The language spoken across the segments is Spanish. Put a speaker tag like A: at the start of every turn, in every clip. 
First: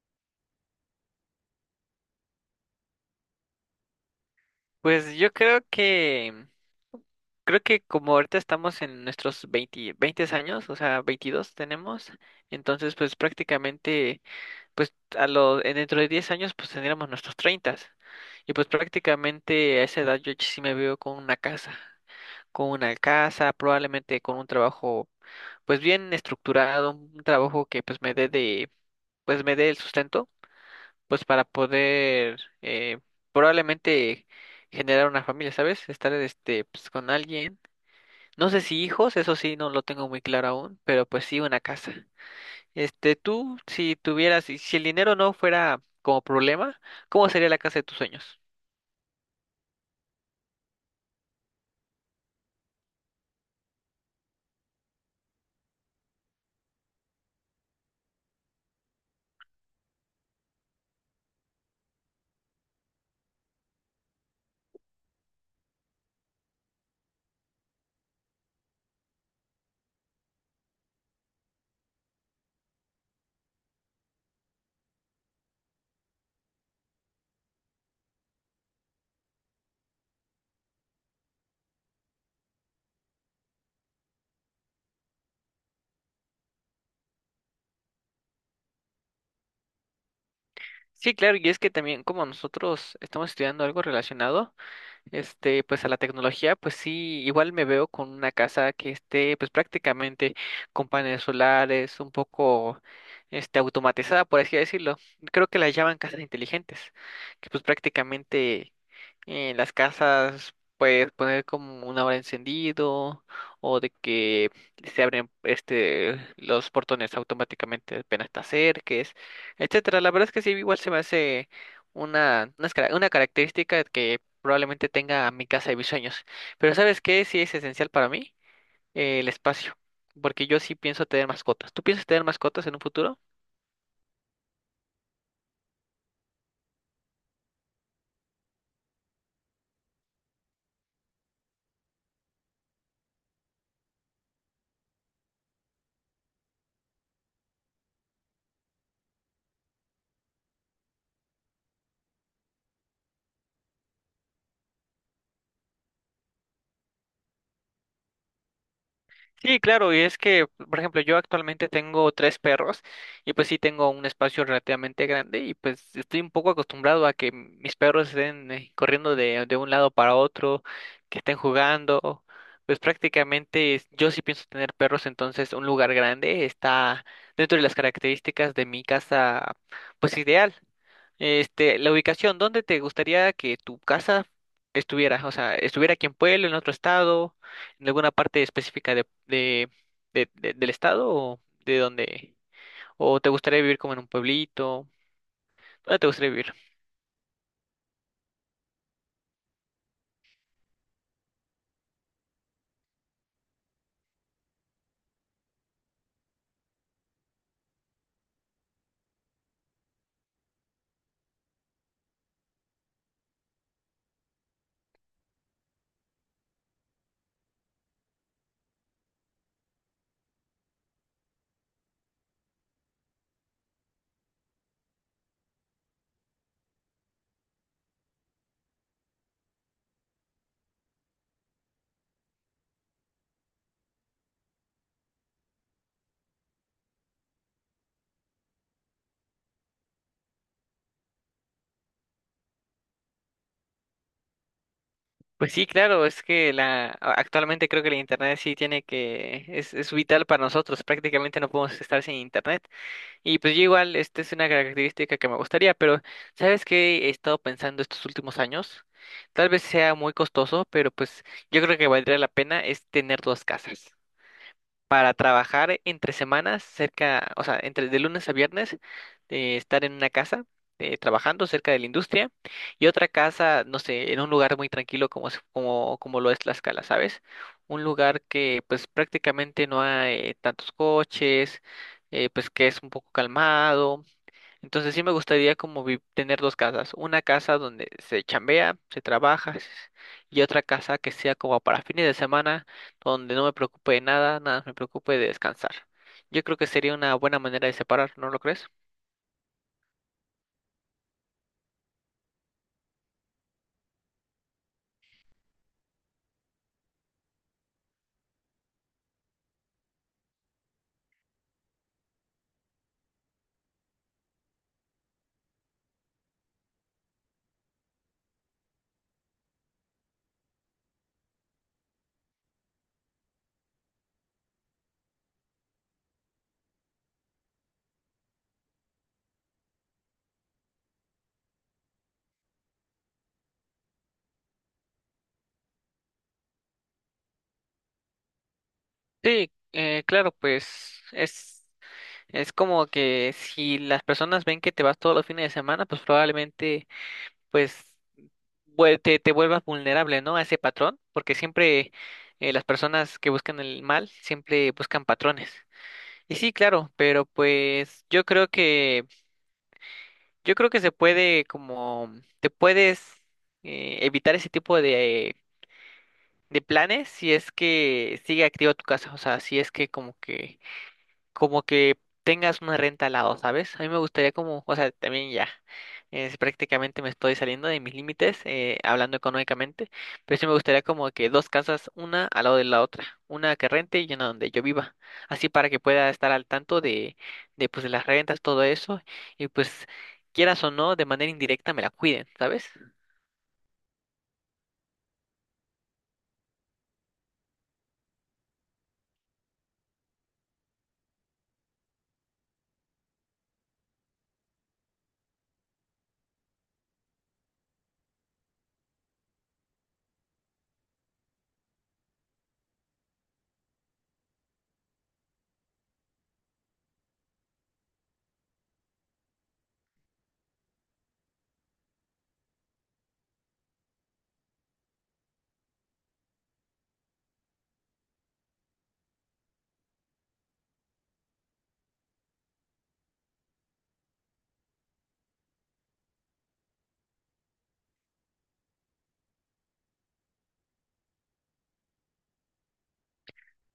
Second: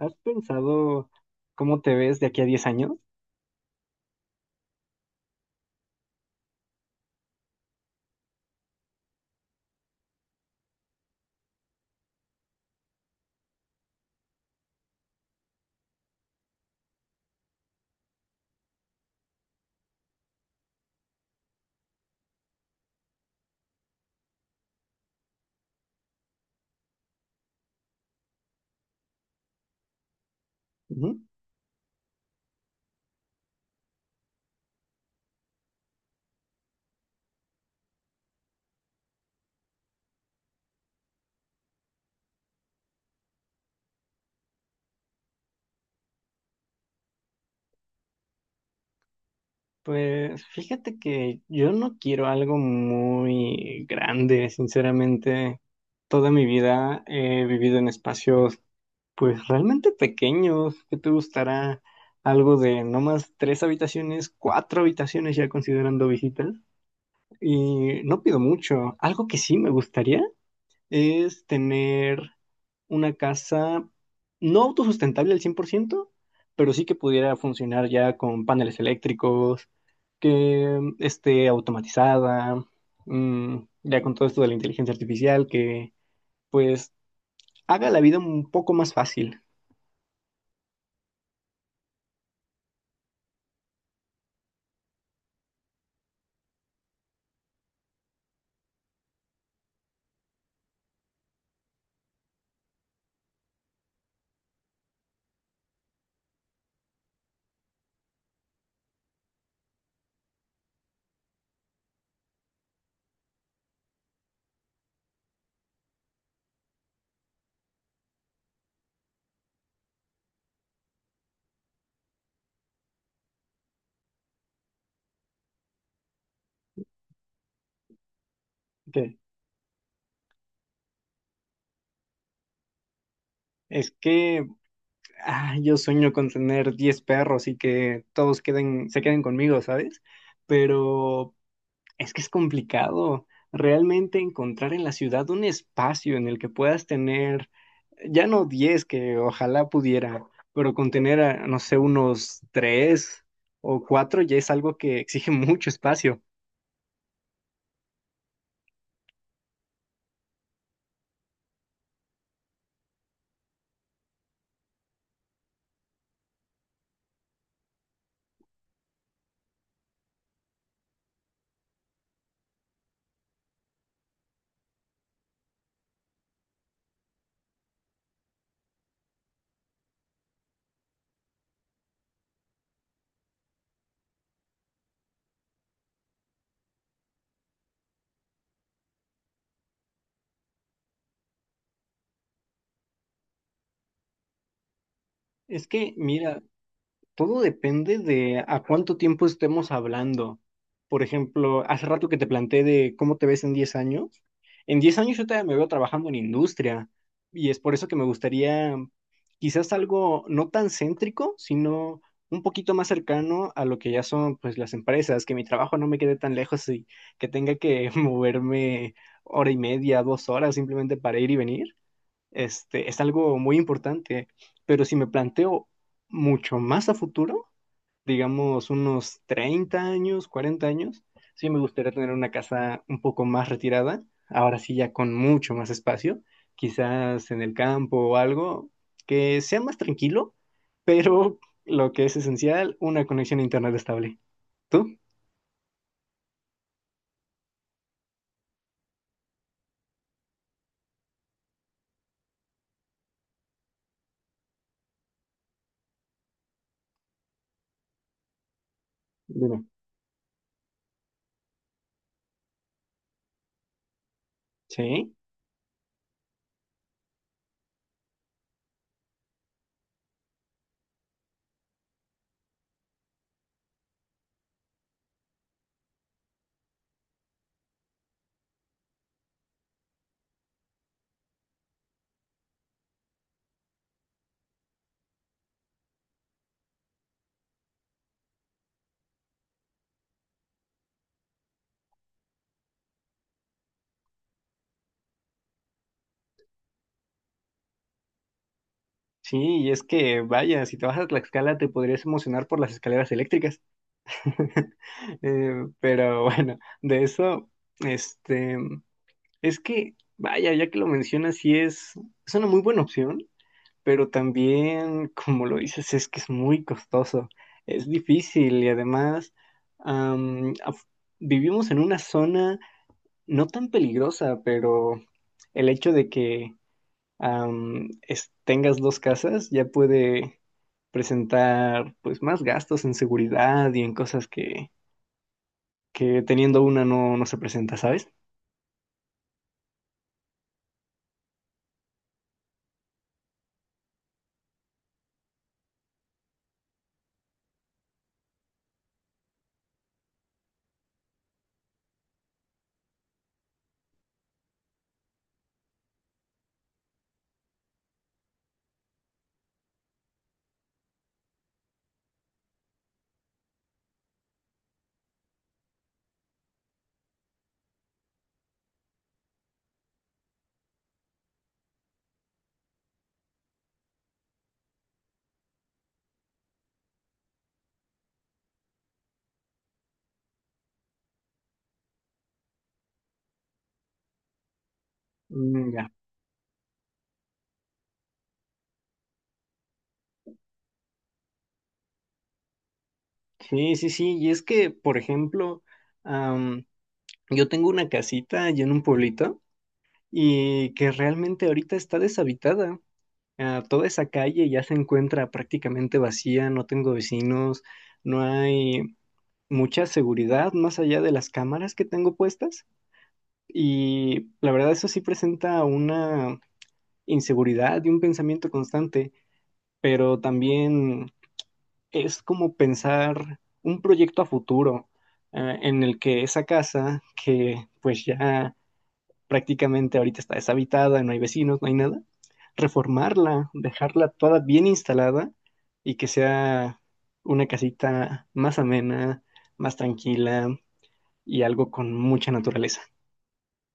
A: ¿Has pensado cómo te ves de aquí a 10 años?
B: Pues yo creo que como ahorita estamos en nuestros 20, 20 años, o sea, 22 tenemos, entonces pues prácticamente, pues dentro de 10 años pues tendríamos nuestros 30. Y pues prácticamente a esa edad yo sí me veo con una casa, probablemente con un trabajo pues bien estructurado, un trabajo que pues pues me dé el sustento
A: Ujú.
B: pues para poder probablemente generar una familia, ¿sabes? Estar pues con alguien. No sé si hijos, eso sí no lo tengo muy claro aún, pero pues sí una casa. Tú si tuvieras si si el dinero no fuera como problema, ¿cómo sería la casa de tus sueños?
A: Pues fíjate que yo no quiero algo muy grande, sinceramente. Toda mi vida he vivido en espacios pues realmente pequeños. ¿Qué te gustará algo de no más tres habitaciones, cuatro habitaciones ya considerando visitas? Y no pido mucho. Algo que sí me gustaría es tener una casa no autosustentable al 100%, pero sí que pudiera funcionar ya con paneles eléctricos, que esté automatizada, ya con todo esto de la inteligencia artificial, que pues haga la vida un poco más fácil.
B: Sí, claro, y es que también como nosotros estamos estudiando algo relacionado pues a la tecnología, pues sí, igual me veo con una casa que esté pues prácticamente con paneles solares, un poco automatizada, por así decirlo. Creo que la llaman casas inteligentes, que pues prácticamente en las casas puedes poner como una hora encendido o de que se abren los portones automáticamente apenas te acerques, etcétera. La verdad es que sí, igual se me hace una característica que probablemente tenga mi casa de mis sueños. Pero ¿sabes qué? Sí es esencial para mí
A: ¿Qué?
B: el espacio, porque yo sí pienso tener mascotas. ¿Tú piensas tener mascotas en un futuro?
A: Es que yo sueño con tener 10 perros y que todos queden, se queden conmigo, ¿sabes? Pero es que es complicado realmente encontrar en la ciudad un espacio en el que puedas tener, ya no 10, que ojalá pudiera, pero con tener, no sé, unos 3 o 4 ya es algo que exige mucho espacio.
B: Sí, claro, y es que, por ejemplo, yo actualmente tengo tres perros y pues sí tengo un espacio relativamente grande y pues estoy un poco acostumbrado a que mis perros estén corriendo de un lado para otro, que estén jugando, pues prácticamente yo sí pienso tener perros, entonces un lugar grande está dentro de las características de mi casa, pues ideal. La ubicación, ¿dónde te gustaría que tu casa estuviera? O sea, estuviera aquí en Pueblo, en otro estado en alguna parte específica del estado o de dónde? ¿O te gustaría vivir como en un pueblito?
A: Es que,
B: ¿Dónde te gustaría
A: mira,
B: vivir?
A: todo depende de a cuánto tiempo estemos hablando. Por ejemplo, hace rato que te planteé de cómo te ves en 10 años. En 10 años yo todavía me veo trabajando en industria y es por eso que me gustaría quizás algo no tan céntrico, sino un poquito más cercano a lo que ya son pues las empresas, que mi trabajo no me quede tan lejos y que tenga que moverme hora y media, 2 horas simplemente para ir y venir, es algo muy importante. Pero si me planteo mucho más a futuro, digamos unos 30 años, 40 años, sí me gustaría tener una casa un poco más retirada, ahora sí ya con mucho más espacio, quizás en el campo o algo, que sea más tranquilo, pero lo que es esencial, una conexión a internet estable. ¿Tú?
B: Pues sí, claro, es que actualmente creo que la internet sí tiene que es vital para nosotros, prácticamente no podemos estar sin internet. Y pues yo igual esta es una característica que me gustaría, pero ¿sabes qué he estado pensando estos últimos años? Tal vez
A: Dime.
B: sea muy costoso, pero pues yo creo que valdría la pena es tener dos casas. Para
A: Sí,
B: trabajar entre semanas cerca, o sea, entre de lunes a viernes, estar en una casa trabajando cerca de la industria y otra casa, no sé, en un lugar muy tranquilo como lo es Tlaxcala, ¿sabes? Un lugar que pues prácticamente no hay tantos coches, pues que es un poco calmado. Entonces sí me gustaría como tener dos casas, una casa donde se chambea, se trabaja y otra casa que sea como para fines de semana, donde no me preocupe de nada, nada más me preocupe de descansar. Yo creo que sería una buena manera de separar, ¿no lo crees?
A: sí, y es que vaya, si te vas a Tlaxcala te podrías emocionar por las escaleras eléctricas. Eh, pero bueno, de eso, este, es que, vaya, ya que lo mencionas, sí es una muy buena opción, pero también, como lo dices, es que es muy costoso, es difícil y además am, af- vivimos en una zona no tan peligrosa, pero el hecho de que tengas dos casas ya puede presentar pues más gastos en seguridad y en cosas que teniendo una no, no se presenta, ¿sabes?
B: Sí, claro, pues es como que si las personas ven que te vas todos los fines de semana, pues probablemente pues te vuelvas vulnerable, ¿no? A ese patrón, porque siempre las personas que buscan el mal siempre buscan patrones. Y sí, claro, pero pues yo creo que se puede como te puedes evitar ese tipo de planes si es que sigue activo tu casa, o sea, si es que como que tengas una renta al lado, ¿sabes? A mí me gustaría como, o sea, también ya, prácticamente me estoy saliendo de mis límites, hablando económicamente, pero sí me gustaría como que dos casas, una al lado de la otra, una que rente y una donde yo viva, así para
A: Mm,
B: que
A: ya.
B: pueda estar al tanto de las rentas, todo eso, y pues quieras o no, de manera indirecta me la cuiden, ¿sabes?
A: Sí, sí, sí. Y es que, por ejemplo, am, yo tengo una casita allá en un pueblito y que realmente ahorita está deshabitada. Ah, toda esa calle ya se encuentra prácticamente vacía, no tengo vecinos, no hay mucha seguridad más allá de las cámaras que tengo puestas. Y la verdad eso sí presenta una inseguridad y un pensamiento constante, pero también es como pensar un proyecto a futuro, en el que esa casa, que pues ya prácticamente ahorita está deshabitada, no hay vecinos, no hay nada, reformarla, dejarla toda bien instalada y que sea una casita más amena, más tranquila y algo con mucha naturaleza.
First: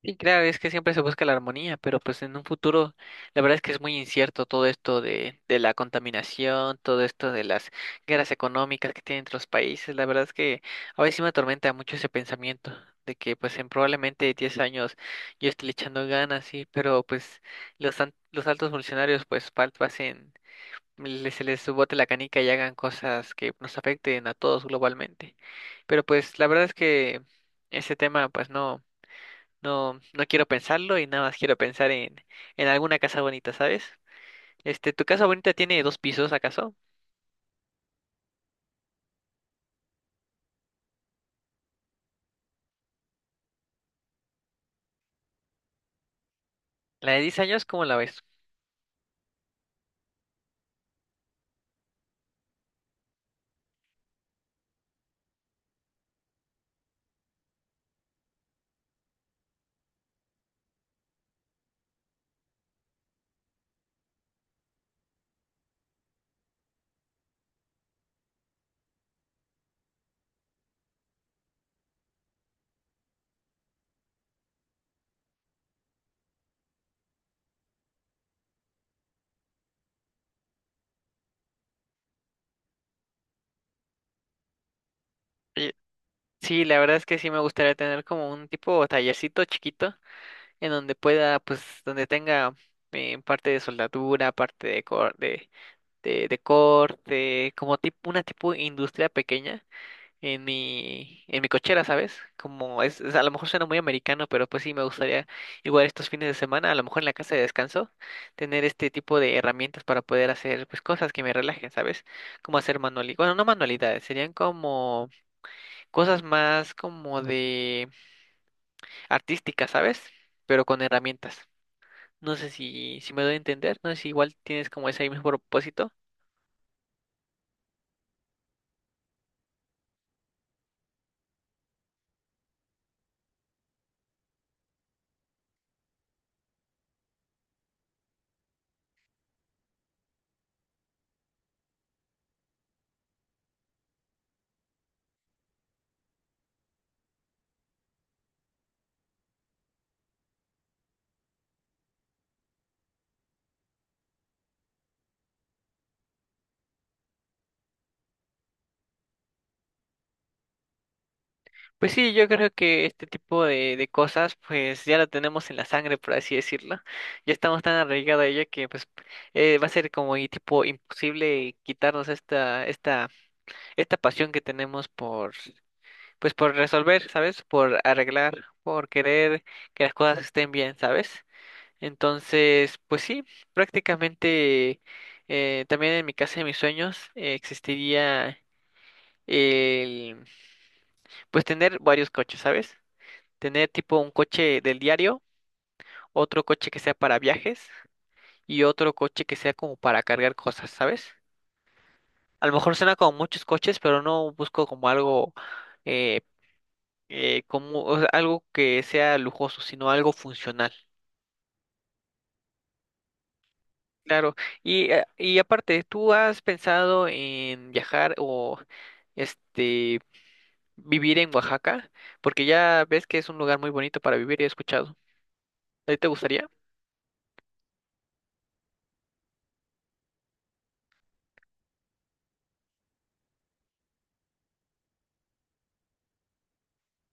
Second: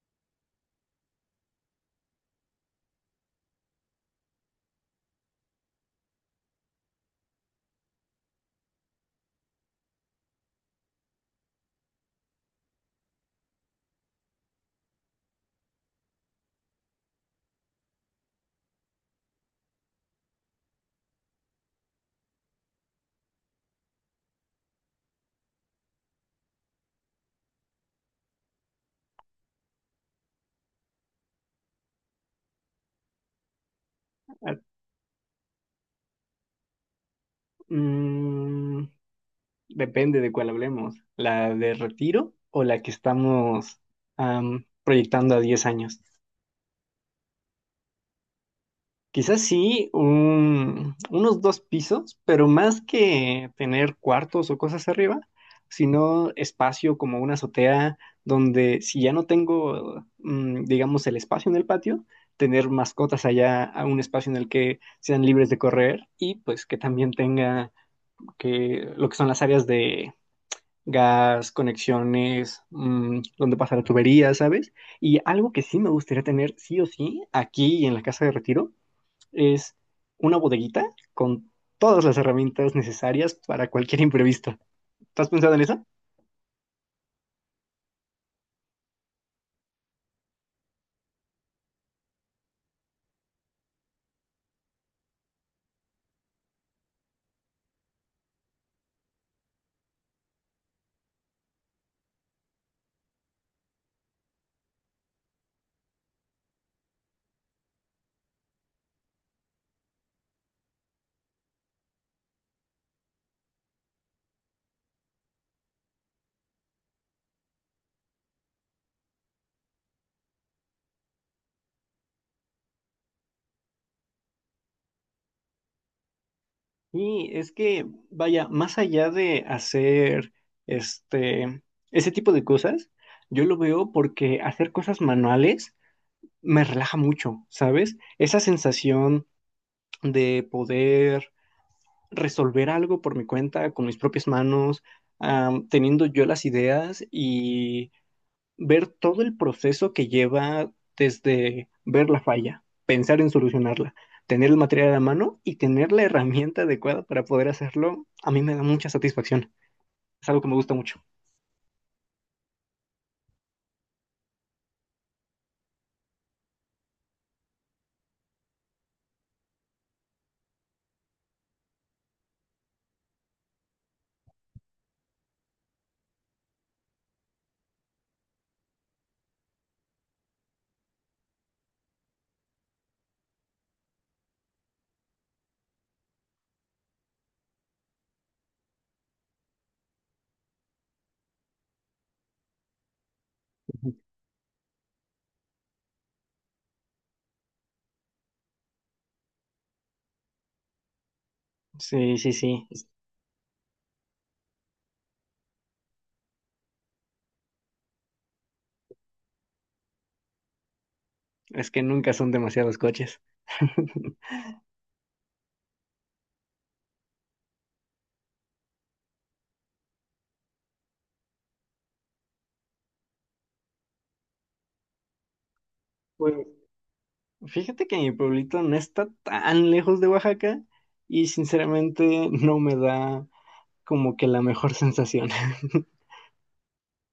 B: Y claro, es que siempre se busca la armonía, pero pues en un futuro, la verdad es que es muy incierto todo esto de la contaminación, todo esto de las guerras económicas que tienen entre los países, la verdad es que a veces sí me atormenta mucho ese pensamiento de que pues en probablemente 10 años yo esté le echando ganas, sí, pero pues los altos funcionarios pues pasen, se les bote la canica y hagan cosas que nos afecten a todos globalmente. Pero pues la verdad es que ese tema pues no. No, no quiero pensarlo y nada más quiero pensar en alguna casa bonita, ¿sabes?
A: Ah,
B: ¿Tu casa bonita tiene dos pisos, acaso?
A: mm, Depende de cuál hablemos, la de retiro o la que estamos proyectando a 10 años.
B: La de 10 años, ¿cómo la ves?
A: Quizás sí, unos dos pisos, pero más que tener cuartos o cosas arriba, sino espacio como una azotea donde si ya no tengo, digamos, el espacio en el patio, tener mascotas allá a un espacio en el que sean libres de correr y pues que también tenga que lo que son las áreas de gas, conexiones, donde pasa la tubería, ¿sabes? Y algo que sí me gustaría tener sí o sí aquí en la casa de retiro es una bodeguita con todas las herramientas necesarias para cualquier imprevisto. ¿Estás pensado en
B: Eh,
A: eso?
B: Sí, la verdad es que sí me gustaría tener como un tipo tallercito chiquito en donde pueda, pues, donde tenga parte de soldadura, parte de corte, como tipo, una tipo industria pequeña en mi cochera, ¿sabes? Como a lo mejor suena muy americano, pero pues sí me gustaría igual estos fines de semana, a lo mejor en la casa de descanso, tener este tipo de herramientas para poder hacer pues cosas que me relajen, ¿sabes? Como hacer manualidades, bueno, no manualidades, serían como cosas más como de artísticas, ¿sabes? Pero con herramientas. No sé si me doy a entender, no sé si igual tienes como ese mismo propósito.
A: Y es que, vaya, más allá de hacer este, ese tipo de cosas, yo lo veo porque hacer cosas manuales me relaja mucho, ¿sabes? Esa sensación de poder resolver algo por mi cuenta, con mis propias manos, teniendo yo las ideas y ver todo el proceso que lleva desde ver la falla, pensar en solucionarla, tener el material a la mano y tener la herramienta adecuada para poder hacerlo, a mí me da mucha satisfacción. Es algo que me gusta mucho.
B: Pues sí, yo creo que este tipo de cosas pues ya lo tenemos en la sangre, por así decirlo. Ya estamos tan arraigados a ello que pues va a ser como y tipo imposible quitarnos esta pasión que tenemos por pues por resolver, ¿sabes? Por arreglar, por querer que las cosas estén bien, ¿sabes? Entonces, pues sí, prácticamente también en mi casa de mis sueños existiría el pues tener varios coches, ¿sabes? Tener
A: Ujú.
B: tipo un coche del diario, otro coche que sea para viajes y otro coche que sea como para cargar cosas, ¿sabes?
A: Sí, sí,
B: A lo
A: sí.
B: mejor
A: Es
B: suena como muchos coches, pero no busco como algo eh, como o sea, algo que sea lujoso, sino algo funcional.
A: es que nunca son demasiados coches.
B: Claro. Y aparte, ¿tú has pensado en viajar o este vivir en Oaxaca? Porque ya ves que es un lugar muy bonito para vivir, he escuchado. ¿A ti te gustaría?
A: Pues fíjate que mi pueblito no está tan lejos de Oaxaca y sinceramente no me da como que la mejor sensación.